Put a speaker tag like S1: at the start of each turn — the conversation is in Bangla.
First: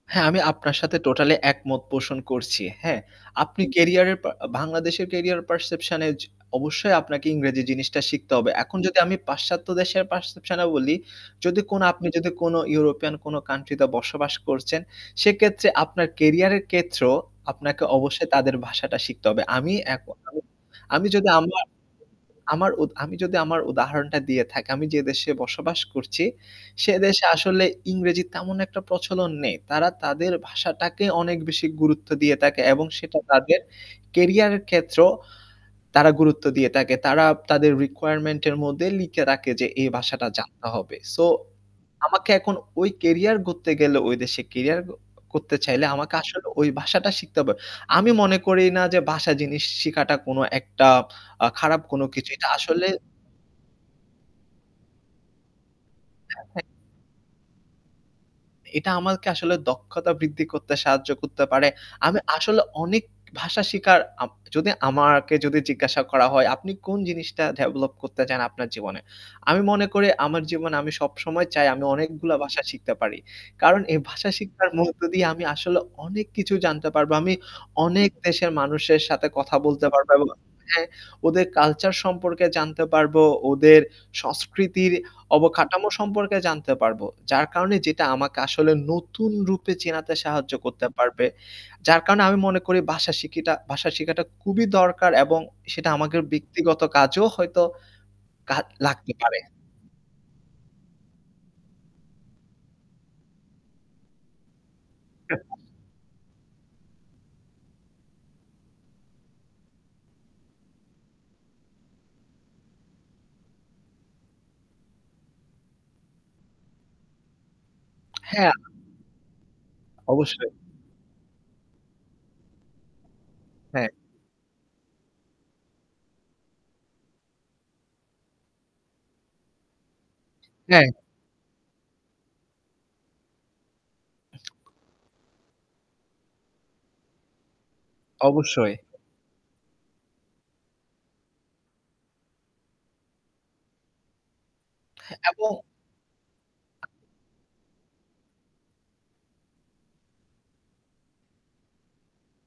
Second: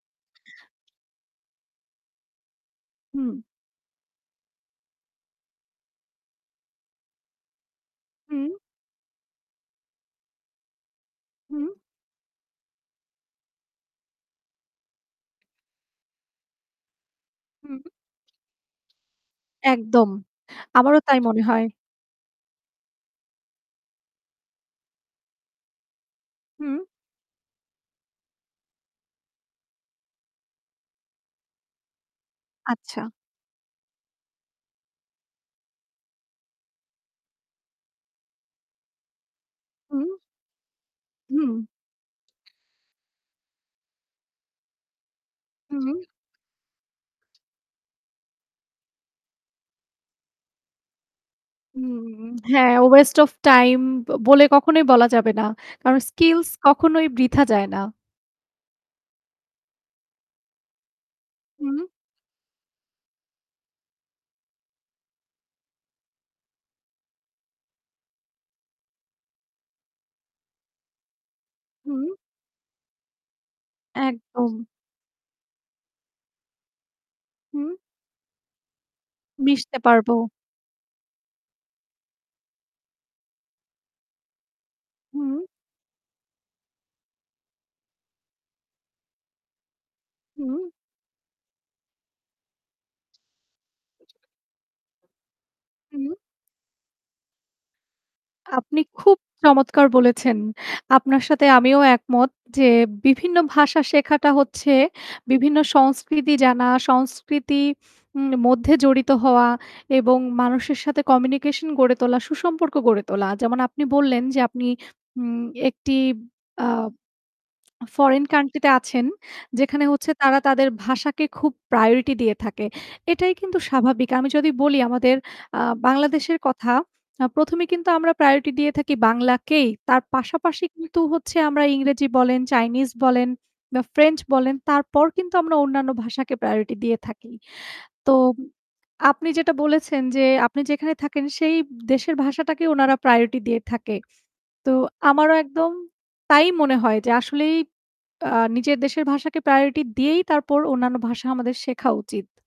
S1: হ্যাঁ, আমি আপনার সাথে টোটালি একমত পোষণ করছি। হ্যাঁ,
S2: হুম।
S1: আপনি কেরিয়ারের পা বাংলাদেশের কেরিয়ার পারসেপশন এ য অবশ্যই আপনাকে ইংরেজি জিনিসটা শিখতে হবে।
S2: হুম।
S1: এখন যদি আমি পাশ্চাত্য দেশের পারসেপশন এ বলি যদি
S2: হুম।
S1: আপনি যদি কোনো ইউরোপিয়ান কোন কান্ট্রি তে বসবাস করছেন সেক্ষেত্রে আপনার কেরিয়ারের ক্ষেত্রেও
S2: হুম।
S1: আপনাকে অবশ্যই তাদের ভাষাটা শিখতে হবে। আমি
S2: একদম,
S1: এখন
S2: আমারও
S1: আমি
S2: তাই
S1: যদি
S2: মনে
S1: আমা
S2: হয়।
S1: আমি উত যদি আমার উদাহরণটা দিয়ে থাকি আমি যে দেশে বসবাস করছি,
S2: হুম।
S1: সেদেশে আসলে ইংরেজি তেমন একটা প্রচলন নেই। তারা তাদের ভাষাটাকে অনেক বেশি গুরুত্ব দিয়ে থাকে এবং
S2: আচ্ছা।
S1: সেটা তাদের কেরিয়ারের ক্ষেত্রেও তারা গুরুত্ব দিয়ে থাকে। তারা তাদের রিকোয়ারমেন্ট এর মধ্যে লিখে রাখে যে এই
S2: হু।
S1: ভাষাটা জানতে হবে। সো,
S2: হুম।
S1: আমাকে এখন ওই কেরিয়ার গড়তে গেলে ওই দেশে কেরিয়ার ক করতে চাইলে
S2: হুম।
S1: আমাকে আসলে ওই ভাষাটা শিখতে হবে। আমি মনে করি না যে ভাষা জিনিস শিখাটা কোনো একটা আ খারাপ কোনো
S2: হুম,
S1: কিছু। এটা
S2: হ্যাঁ
S1: আসলে
S2: ওয়েস্ট অফ টাইম ব বলে কখনোই বলা যাবে না। কারণ
S1: হ্যাঁ,
S2: স্কিলস
S1: হ্যাঁ।
S2: কখনোই বৃথা যায় না।
S1: এটা আমাকে আসলে দক্ষতা বৃদ্ধি করতে সাহায্য করতে পারে।
S2: হুম।
S1: আমি আসলে অনেক ভাষা শিখার, আপ যদি আমাকে যদি জিজ্ঞাসা করা হয় আপনি কোন জিনিসটা ডেভেলপ করতে চান আপনার জীবনে? আমি মনে করি আমার জীবনে আমি সবসময় চাই আমি
S2: হুম।
S1: অনেকগুলা ভাষা শিখতে পারি। কারণ এই ভাষা
S2: একদম।
S1: শিখার মধ্য দিয়ে আমি আসলে অনেক কিছু জানতে পারবো। আমি
S2: হুম।
S1: অনেক দেশের মানুষের সাথে কথা
S2: মিশতে
S1: বলতে
S2: পারব।
S1: পারবো এবং হ্যাঁ, ওদের কালচার সম্পর্কে জানতে পারব, ওদের সংস্কৃতির
S2: হুম।
S1: অবকাঠামো সম্পর্কে জানতে পারবো। যার কারণে যেটা আমাকে আসলে নতুন রূপে চেনাতে সাহায্য
S2: হুম।
S1: করতে পারবে। যার কারণে আমি মনে করি ভাষা শিখিটা ভাষা শিখাটা খুবই দরকার এবং সেটা
S2: হুম।
S1: আমাদের ব্যক্তিগত কাজেও হয়তো কা
S2: আপনি
S1: লাগতে
S2: খুব
S1: পারে।
S2: চমৎকার বলেছেন। আপনার সাথে আমিও একমত যে বিভিন্ন ভাষা শেখাটা হচ্ছে
S1: [unintelligible]
S2: বিভিন্ন সংস্কৃতি জানা, সংস্কৃতি উম মধ্যে জড়িত হওয়া এবং মানুষের সাথে কমিউনিকেশন গড়ে তোলা সুসম্পর্ক গড়ে তোলা। যেমন আপনি বললেন যে আপনি উম একটি আ ফরেন
S1: হ্যাঁ।
S2: কান্ট্রি তে আছেন যেখানে হচ্ছে তারা
S1: অবশ্যই।
S2: তাদের ভাষাকে খুব প্রায়োরিটি দিয়ে থাকে। এটাই কিন্তু
S1: হ্যাঁ।
S2: স্বাভাবিক। আমি যদি বলি আমাদের আ বাংলাদেশের কথা ১ম এই কিন্তু আমরা প্রায়োরিটি দিয়ে থাকি বাংলাকেই তার পাশাপাশি
S1: অ্যা
S2: কিন্তু হচ্ছে আমরা ইংরেজি বলেন, চাইনিজ বলেন বা ফ্রেঞ্চ বলেন তারপর কিন্তু আমরা অন্যান্য ভাষাকে প্রায়োরিটি দিয়ে থাকি। তো
S1: অবশ্যই।
S2: আপনি যেটা বলেছেন যে আপনি যেখানে থাকেন সেই দেশের ভাষাটাকে উনারা প্রায়োরিটি দিয়ে থাকে। তো আমারও
S1: এবং
S2: একদম, তাই মনে হয় যে আসলেই আ নিজের দেশের ভাষাকে প্রায়োরিটি দিয়েই তারপর অন্যান্য ভাষা আমাদের শেখা উচিত।